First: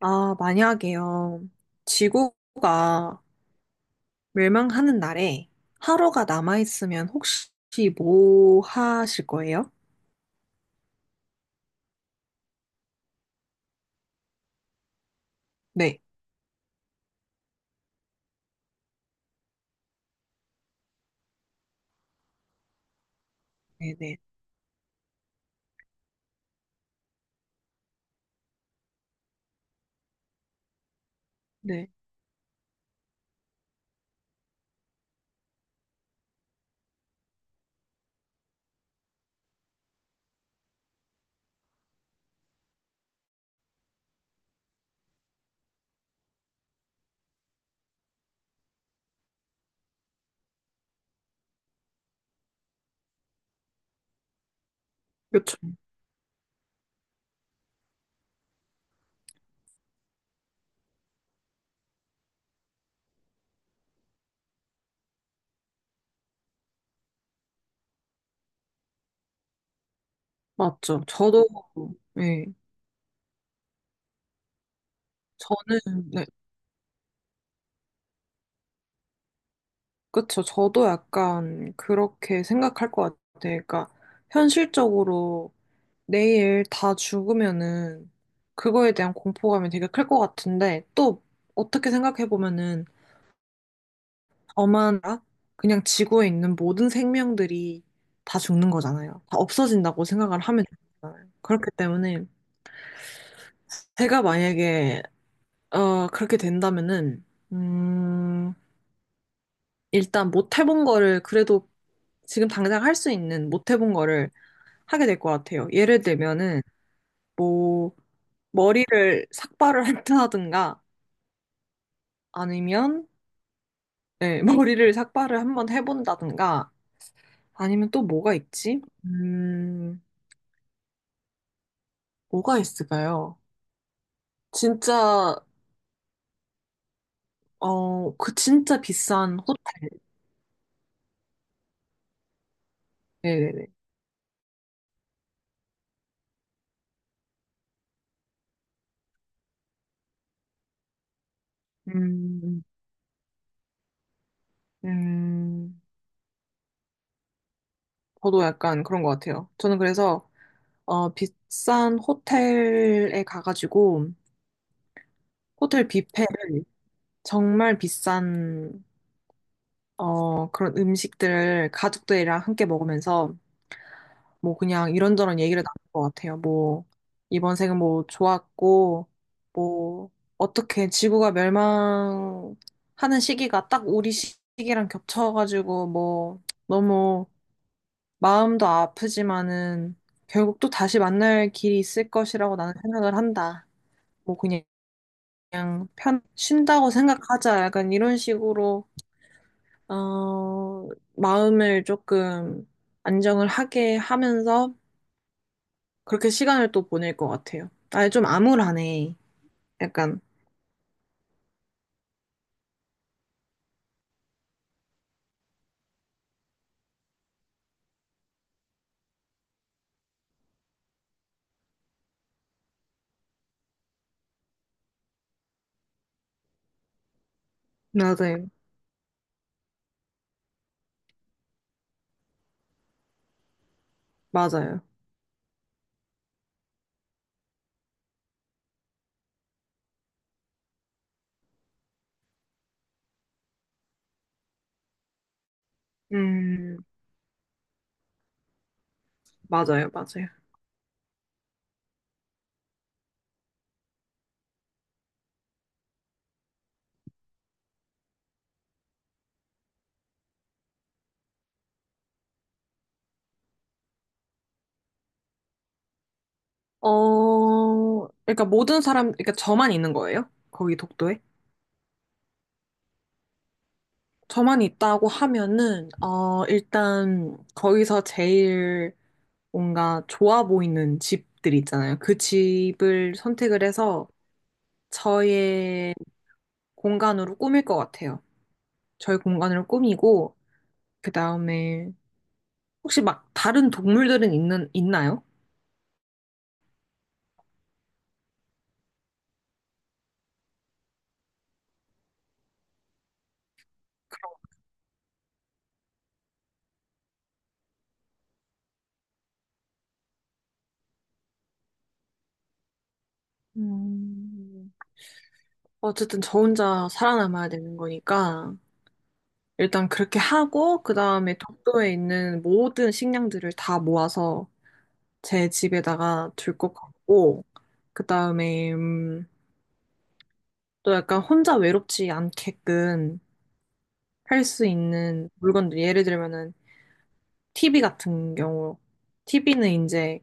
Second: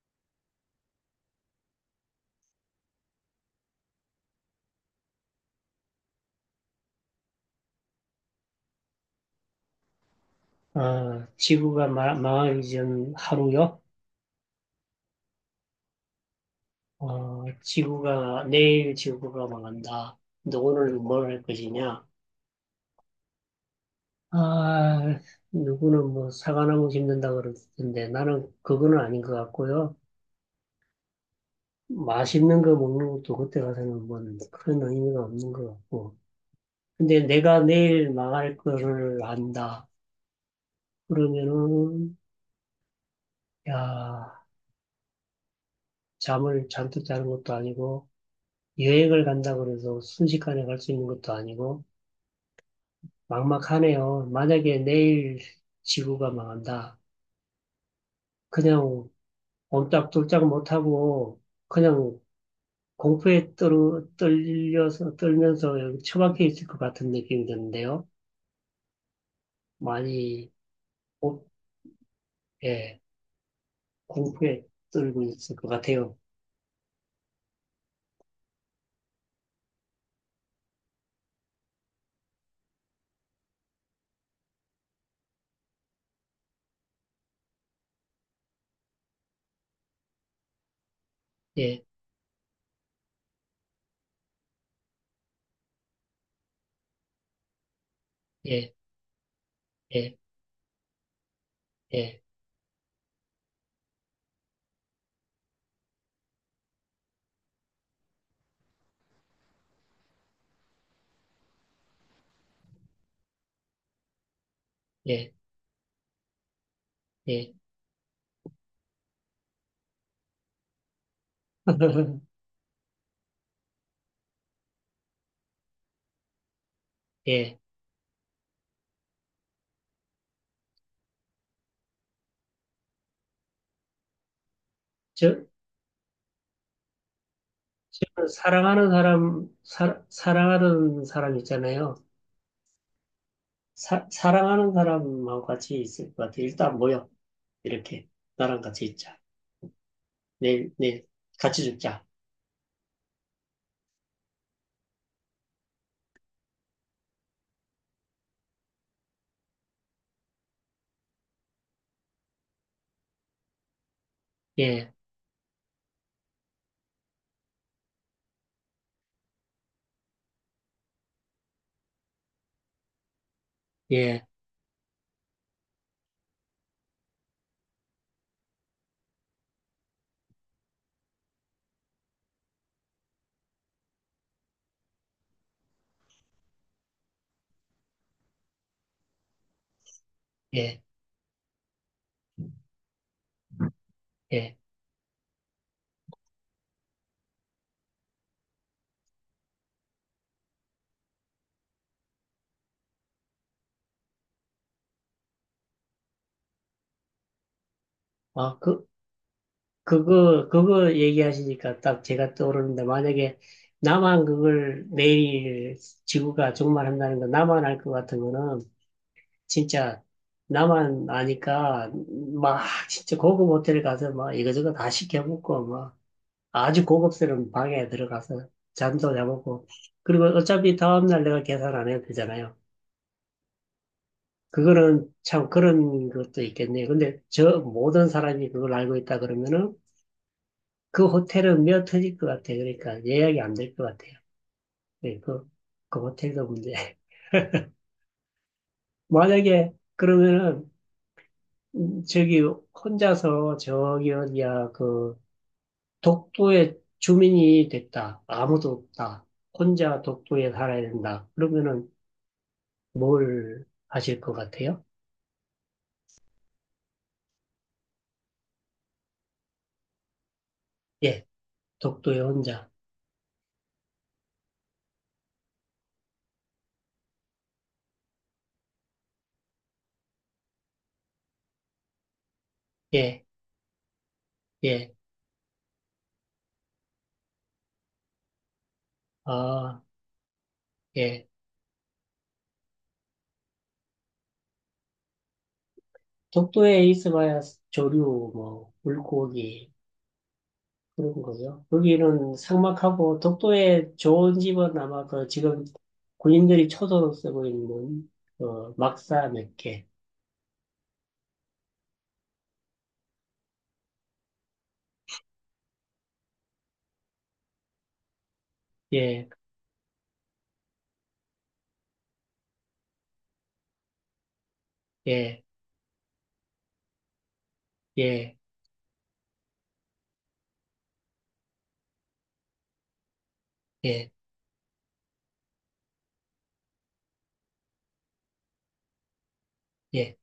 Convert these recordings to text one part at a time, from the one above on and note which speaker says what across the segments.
Speaker 1: 아, 만약에요. 지구가 멸망하는 날에 하루가 남아있으면 혹시 뭐 하실 거예요?
Speaker 2: 아, 지구가 망하기 전 하루요?
Speaker 1: 네,
Speaker 2: 어, 지구가, 내일 지구가 망한다. 너 오늘 뭘 할 것이냐?
Speaker 1: 네, 네,
Speaker 2: 아, 누구는 뭐 사과나무 심는다 그러던데 나는 그거는 아닌 것 같고요.
Speaker 1: 네.
Speaker 2: 맛있는 거 먹는 것도 그때 가서는 뭐 그런 의미가 없는 것 같고. 근데 내가 내일 망할 거를 안다. 그러면은, 야, 잠을 잔뜩 자는 것도 아니고, 여행을 간다 그래서 순식간에 갈 수 있는 것도 아니고, 막막하네요. 만약에 내일
Speaker 1: 몇 초?
Speaker 2: 지구가 망한다. 그냥 옴짝돌짝 못하고 그냥 공포에 떨면서 여기 처박혀 있을 것 같은 느낌이 드는데요. 많이,
Speaker 1: 맞죠.
Speaker 2: 오,
Speaker 1: 저도, 네.
Speaker 2: 예, 공포에 떨고 있을 것
Speaker 1: 저는,
Speaker 2: 같아요.
Speaker 1: 네. 그쵸. 저도 약간 그렇게 생각할 것 같아요. 그러니까, 현실적으로 내일 다 죽으면은 그거에 대한 공포감이 되게 클 것 같은데, 또
Speaker 2: 예,
Speaker 1: 어떻게 생각해보면은 엄하나 그냥 지구에 있는 모든 생명들이 다 죽는
Speaker 2: 예,
Speaker 1: 거잖아요. 다 없어진다고
Speaker 2: 예,
Speaker 1: 생각을 하면 되잖아요. 그렇기
Speaker 2: 예,
Speaker 1: 때문에 제가 만약에 그렇게 된다면은 음 일단 못 해본 거를 그래도 지금 당장 할 수 있는 못 해본 거를 하게 될 것
Speaker 2: 예,
Speaker 1: 같아요. 예를 들면은
Speaker 2: 예.
Speaker 1: 뭐 머리를 삭발을 한다든가 아니면 네, 머리를 삭발을 한번 해본다든가
Speaker 2: 예.
Speaker 1: 아니면 또 뭐가 있지? 뭐가 있을까요? 진짜,
Speaker 2: 저,
Speaker 1: 어,
Speaker 2: 저
Speaker 1: 그 진짜
Speaker 2: 사랑하는
Speaker 1: 비싼 호텔.
Speaker 2: 사랑하는 사람 있잖아요.
Speaker 1: 네네네.
Speaker 2: 사랑하는 사람하고 같이 있을 것 같아. 일단 모여. 이렇게. 나랑 같이 있자. 내일 같이 죽자.
Speaker 1: 음, 음, 저도 약간 그런 것 같아요. 저는 그래서, 어, 비싼 호텔에 가가지고,
Speaker 2: 예,
Speaker 1: 호텔 뷔페를 정말 비싼, 어, 그런 음식들을 가족들이랑 함께 먹으면서
Speaker 2: 예,
Speaker 1: 뭐 그냥 이런저런 얘기를 나눌 것 같아요. 뭐 이번 생은 뭐 좋았고 뭐 어떻게 지구가 멸망하는 시기가 딱 우리 시기랑 겹쳐가지고 뭐 너무 마음도 아프지만은 결국 또
Speaker 2: 예,
Speaker 1: 다시 만날 길이 있을 것이라고 나는 생각을 한다. 뭐
Speaker 2: 예.
Speaker 1: 그냥 편 쉰다고 생각하자. 약간 이런 식으로 어 마음을 조금 안정을 하게 하면서 그렇게 시간을 또 보낼 것 같아요. 아니, 좀
Speaker 2: 아,
Speaker 1: 암울하네. 약간,
Speaker 2: 그거 얘기하시니까 딱 제가 떠오르는데, 만약에 나만 그걸 내일 지구가 종말한다는 거 나만 알 것 같으면은, 진짜 나만 아니까 막 진짜 고급 호텔 가서 막 이거저거 다 시켜 먹고 막 아주 고급스러운 방에 들어가서
Speaker 1: 맞아요.
Speaker 2: 잠도 자보고 그리고 어차피 다음날 내가 계산 안 해도 되잖아요.
Speaker 1: 맞아요.
Speaker 2: 그거는 참 그런 것도 있겠네요. 근데 저 모든 사람이 그걸 알고 있다 그러면은 그 호텔은 몇어 터질 것 같아요. 그러니까 예약이 안 될 것 같아요. 네, 그, 그 호텔도 문제.
Speaker 1: 음,
Speaker 2: 만약에
Speaker 1: 맞아요. 맞아요.
Speaker 2: 그러면은 저기 혼자서 저기 어디야 그 독도의 주민이 됐다. 아무도 없다. 혼자 독도에 살아야 된다. 그러면은 뭘 하실 것 같아요?
Speaker 1: 어, 그러니까 모든 사람, 그러니까 저만 있는 거예요? 거기 독도에?
Speaker 2: 예, 독도의 혼자.
Speaker 1: 저만 있다고 하면은, 어, 일단, 거기서 제일 뭔가 좋아 보이는 집들 있잖아요. 그 집을
Speaker 2: 예,
Speaker 1: 선택을 해서
Speaker 2: 예,
Speaker 1: 저의 공간으로 꾸밀 것 같아요. 저의 공간으로
Speaker 2: 아,
Speaker 1: 꾸미고, 그
Speaker 2: 예.
Speaker 1: 다음에 혹시 막 다른 동물들은 있는, 있나요?
Speaker 2: 독도에 있어봐야 조류, 뭐, 물고기, 그런 거요. 여기는 삭막하고, 독도에 좋은 집은 아마 그 지금 군인들이 초도로 쓰고 있는, 어, 막사 몇 개.
Speaker 1: 음, 어쨌든 저 혼자 살아남아야 되는 거니까
Speaker 2: 예,
Speaker 1: 일단 그렇게 하고 그 다음에 독도에 있는 모든 식량들을 다 모아서
Speaker 2: 예,
Speaker 1: 제 집에다가 둘 것 같고 그
Speaker 2: 예,
Speaker 1: 다음에 또 약간 혼자 외롭지 않게끔
Speaker 2: 예,
Speaker 1: 할 수 있는 물건들 예를 들면은 TV 같은 경우 TV는
Speaker 2: 예,
Speaker 1: 이제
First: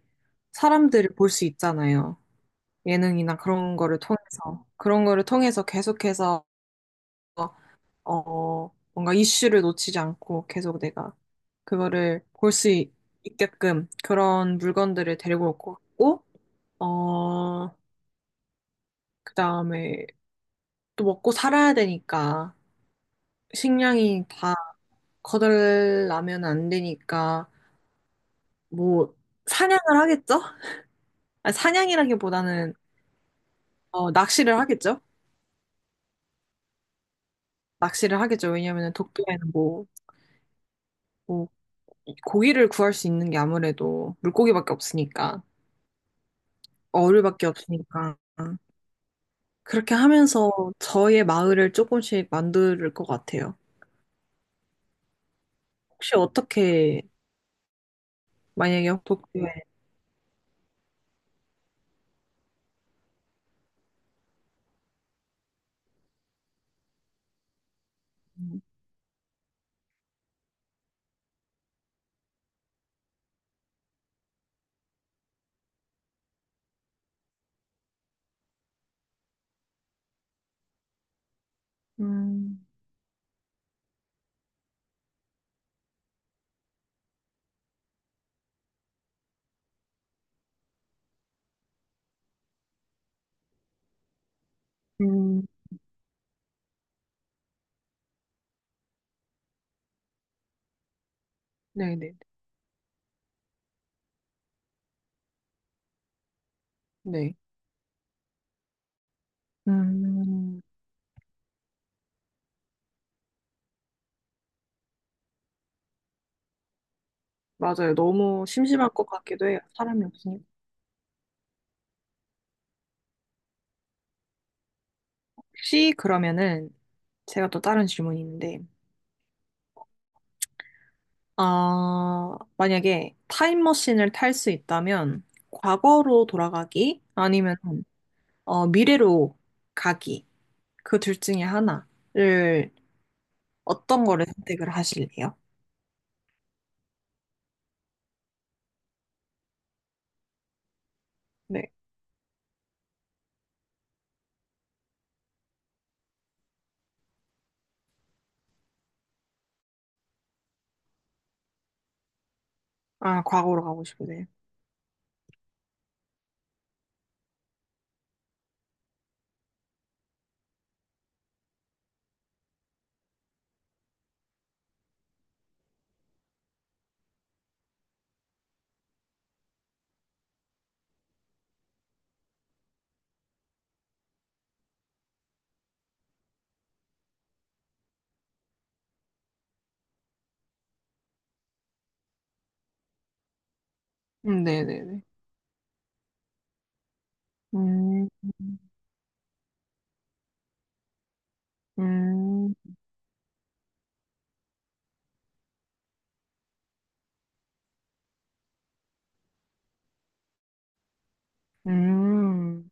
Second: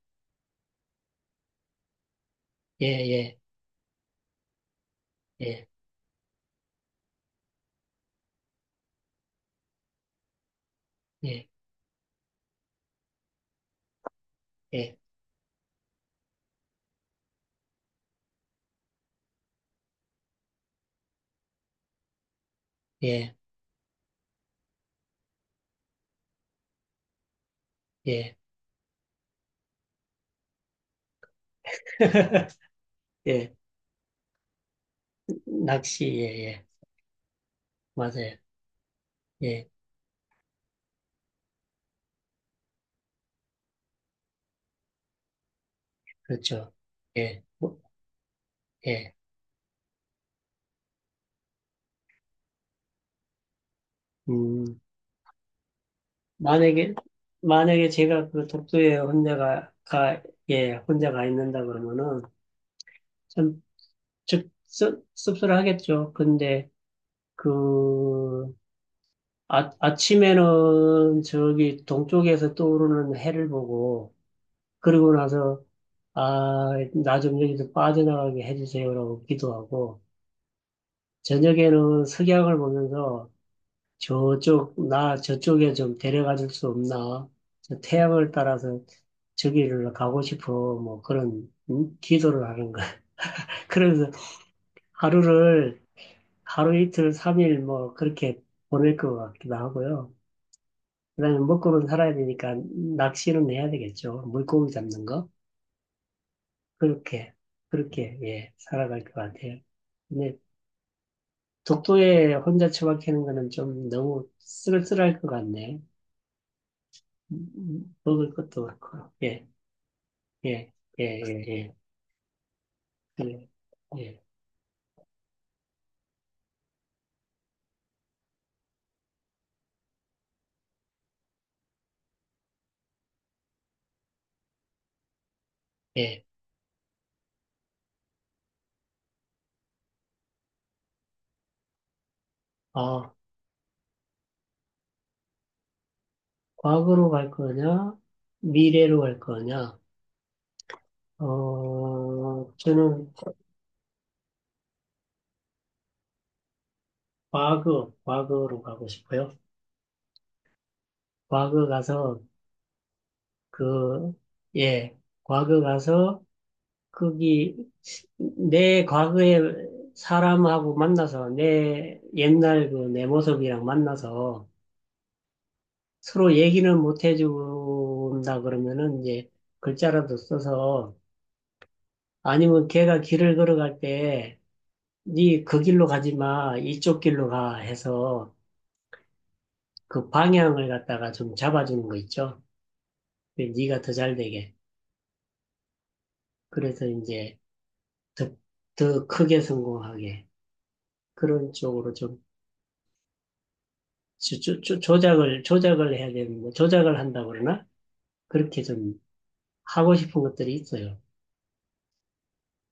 Speaker 1: 사람들을 볼 수 있잖아요.
Speaker 2: 예, 예,
Speaker 1: 예능이나 그런 거를 통해서, 그런 거를 통해서
Speaker 2: 예,
Speaker 1: 계속해서, 어, 뭔가 이슈를 놓치지 않고 계속 내가
Speaker 2: 예,
Speaker 1: 그거를 볼 수 있게끔 그런
Speaker 2: 예,
Speaker 1: 물건들을 데리고 올 것 같고, 어, 그 다음에 또 먹고 살아야 되니까,
Speaker 2: 예,
Speaker 1: 식량이 다 거덜나면 안 되니까,
Speaker 2: 예.
Speaker 1: 뭐, 사냥을 하겠죠? 아니, 사냥이라기보다는,
Speaker 2: 예,
Speaker 1: 어, 낚시를 하겠죠?
Speaker 2: 낚시, 예, 예.
Speaker 1: 낚시를
Speaker 2: 맞아요.
Speaker 1: 하겠죠. 왜냐면은 독도에는
Speaker 2: 예.
Speaker 1: 뭐, 뭐 고기를 구할 수 있는 게 아무래도 물고기밖에 없으니까,
Speaker 2: 그렇죠. 예,
Speaker 1: 어류밖에
Speaker 2: 뭐,
Speaker 1: 없으니까.
Speaker 2: 예.
Speaker 1: 그렇게 하면서 저의 마을을 조금씩 만들 것 같아요.
Speaker 2: 음,
Speaker 1: 혹시
Speaker 2: 만약에,
Speaker 1: 어떻게,
Speaker 2: 만약에 제가 그 독도에
Speaker 1: 만약에 도쿄에,
Speaker 2: 예, 혼자 가 있는다 그러면은 참 씁쓸하겠죠. 근데 그, 아, 아침에는 저기 동쪽에서 떠오르는 해를 보고, 그러고 나서, 아, 나 좀 여기서 빠져나가게 해주세요라고 기도하고, 저녁에는 석양을
Speaker 1: 음,
Speaker 2: 보면서 저쪽, 나 저쪽에 좀 데려가 줄 수 없나? 저 태양을 따라서 저기를 가고 싶어. 뭐 그런, 음? 기도를 하는 거야. 그래서
Speaker 1: 음,
Speaker 2: 하루를, 하루 이틀, 삼일 뭐 그렇게 보낼 것 같기도 하고요. 그다음에 먹고는 살아야
Speaker 1: 네네,
Speaker 2: 되니까 낚시는 해야 되겠죠. 물고기 잡는 거. 그렇게,
Speaker 1: 네.
Speaker 2: 그렇게, 예, 살아갈 것 같아요. 근데
Speaker 1: 음,
Speaker 2: 독도에 혼자 처박히는 거는 좀 너무 쓸쓸할 것 같네.
Speaker 1: 맞아요.
Speaker 2: 먹을
Speaker 1: 너무
Speaker 2: 것도
Speaker 1: 심심할 것
Speaker 2: 없고, 예.
Speaker 1: 같기도 해요. 사람이 없으니까.
Speaker 2: 예, 예, 예, 예, 예, 예,
Speaker 1: 혹시 그러면은, 제가 또 다른 질문이 있는데, 아, 만약에 타임머신을 탈 수 있다면,
Speaker 2: 예.
Speaker 1: 과거로 돌아가기? 아니면 미래로 가기. 그 둘 중에 하나를
Speaker 2: 아,
Speaker 1: 어떤 거를 선택을 하실래요?
Speaker 2: 과거로 갈 거냐, 미래로 갈 거냐?
Speaker 1: 네.
Speaker 2: 어, 저는 과거로 가고 싶어요. 과거 가서
Speaker 1: 아, 과거로 가고
Speaker 2: 그,
Speaker 1: 싶으세요?
Speaker 2: 예, 과거 가서 거기 내 과거의 사람하고 만나서 내 옛날 그 내 모습이랑 만나서 서로 얘기는 못 해준다 그러면은 이제 글자라도 써서 아니면 걔가 길을 걸어갈 때, 니 그 길로 가지 마, 이쪽 길로 가 해서 그 방향을 갖다가 좀 잡아주는 거 있죠? 네, 니가 더 잘 되게.
Speaker 1: 네네네.
Speaker 2: 그래서 이제
Speaker 1: 음,
Speaker 2: 더, 더 크게 성공하게. 그런 쪽으로 좀
Speaker 1: 음,
Speaker 2: 조작을, 조작을 해야 되는, 뭐 조작을 한다 그러나? 그렇게 좀 하고 싶은 것들이 있어요.
Speaker 1: 음.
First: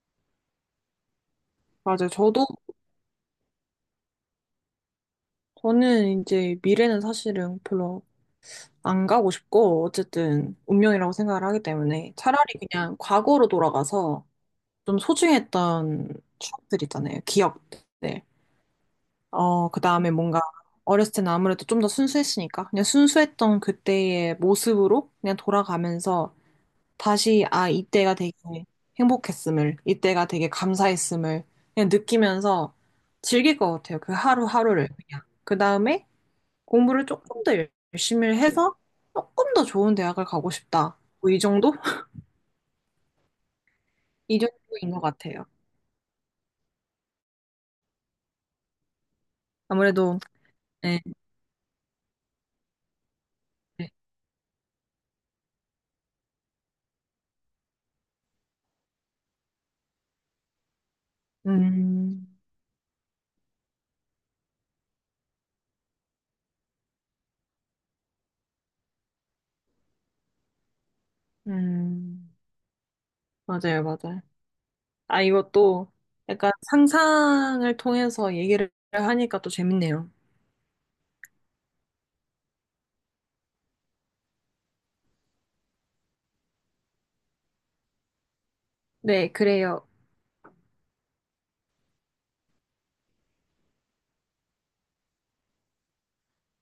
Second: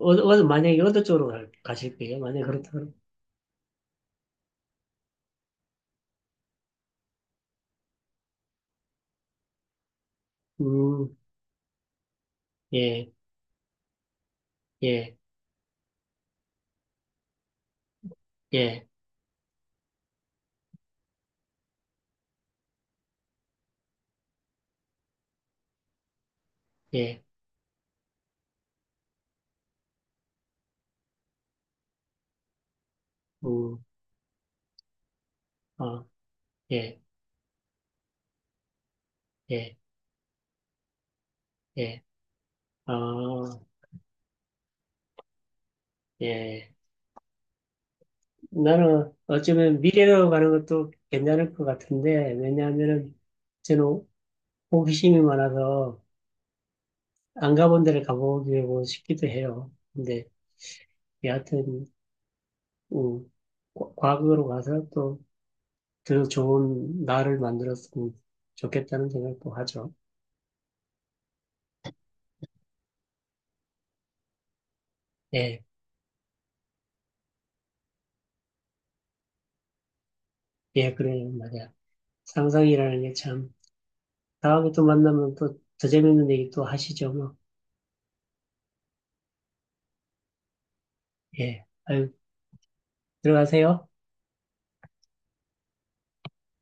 Speaker 2: 어, 어, 만약에 어느 쪽으로 가실
Speaker 1: 맞아요.
Speaker 2: 거예요? 만약에
Speaker 1: 저도,
Speaker 2: 그렇다면,
Speaker 1: 저는 이제 미래는 사실은 별로 안 가고 싶고, 어쨌든 운명이라고
Speaker 2: 음,
Speaker 1: 생각을 하기 때문에 차라리 그냥
Speaker 2: 예,
Speaker 1: 과거로 돌아가서 좀
Speaker 2: 예,
Speaker 1: 소중했던 추억들 있잖아요. 기억들.
Speaker 2: 예,
Speaker 1: 어, 그 다음에 뭔가 어렸을 때는 아무래도 좀 더 순수했으니까 그냥 순수했던 그때의 모습으로 그냥 돌아가면서
Speaker 2: 예,
Speaker 1: 다시 아, 이때가 되게 행복했음을, 이때가 되게 감사했음을 그냥 느끼면서 즐길 것
Speaker 2: 음,
Speaker 1: 같아요. 그 하루하루를 그냥. 그
Speaker 2: 어,
Speaker 1: 다음에
Speaker 2: 예,
Speaker 1: 공부를 조금 더 열심히 해서 조금 더
Speaker 2: 예.
Speaker 1: 좋은 대학을 가고 싶다. 뭐이 정도?
Speaker 2: 예. 아,
Speaker 1: 이 정도인 것 같아요.
Speaker 2: 예. 나는 어쩌면
Speaker 1: 아무래도,
Speaker 2: 미래로 가는 것도
Speaker 1: 네,
Speaker 2: 괜찮을 것 같은데, 왜냐하면은
Speaker 1: 네.
Speaker 2: 저는 호기심이 많아서 안 가본 데를 가보고 싶기도 해요. 근데 여하튼,
Speaker 1: 음,
Speaker 2: 음, 과거로 가서 또 더 좋은 나를 만들었으면 좋겠다는 생각도 하죠.
Speaker 1: 음, 맞아요, 맞아요. 아,
Speaker 2: 예,
Speaker 1: 이것도 약간 상상을 통해서 얘기를 하니까 또 재밌네요.
Speaker 2: 예, 그래요, 말이야. 상상이라는 게 참, 다음에 또 만나면 또 더 재밌는 얘기 또 하시죠, 뭐.
Speaker 1: 네, 그래요.
Speaker 2: 예, 아유, 들어가세요.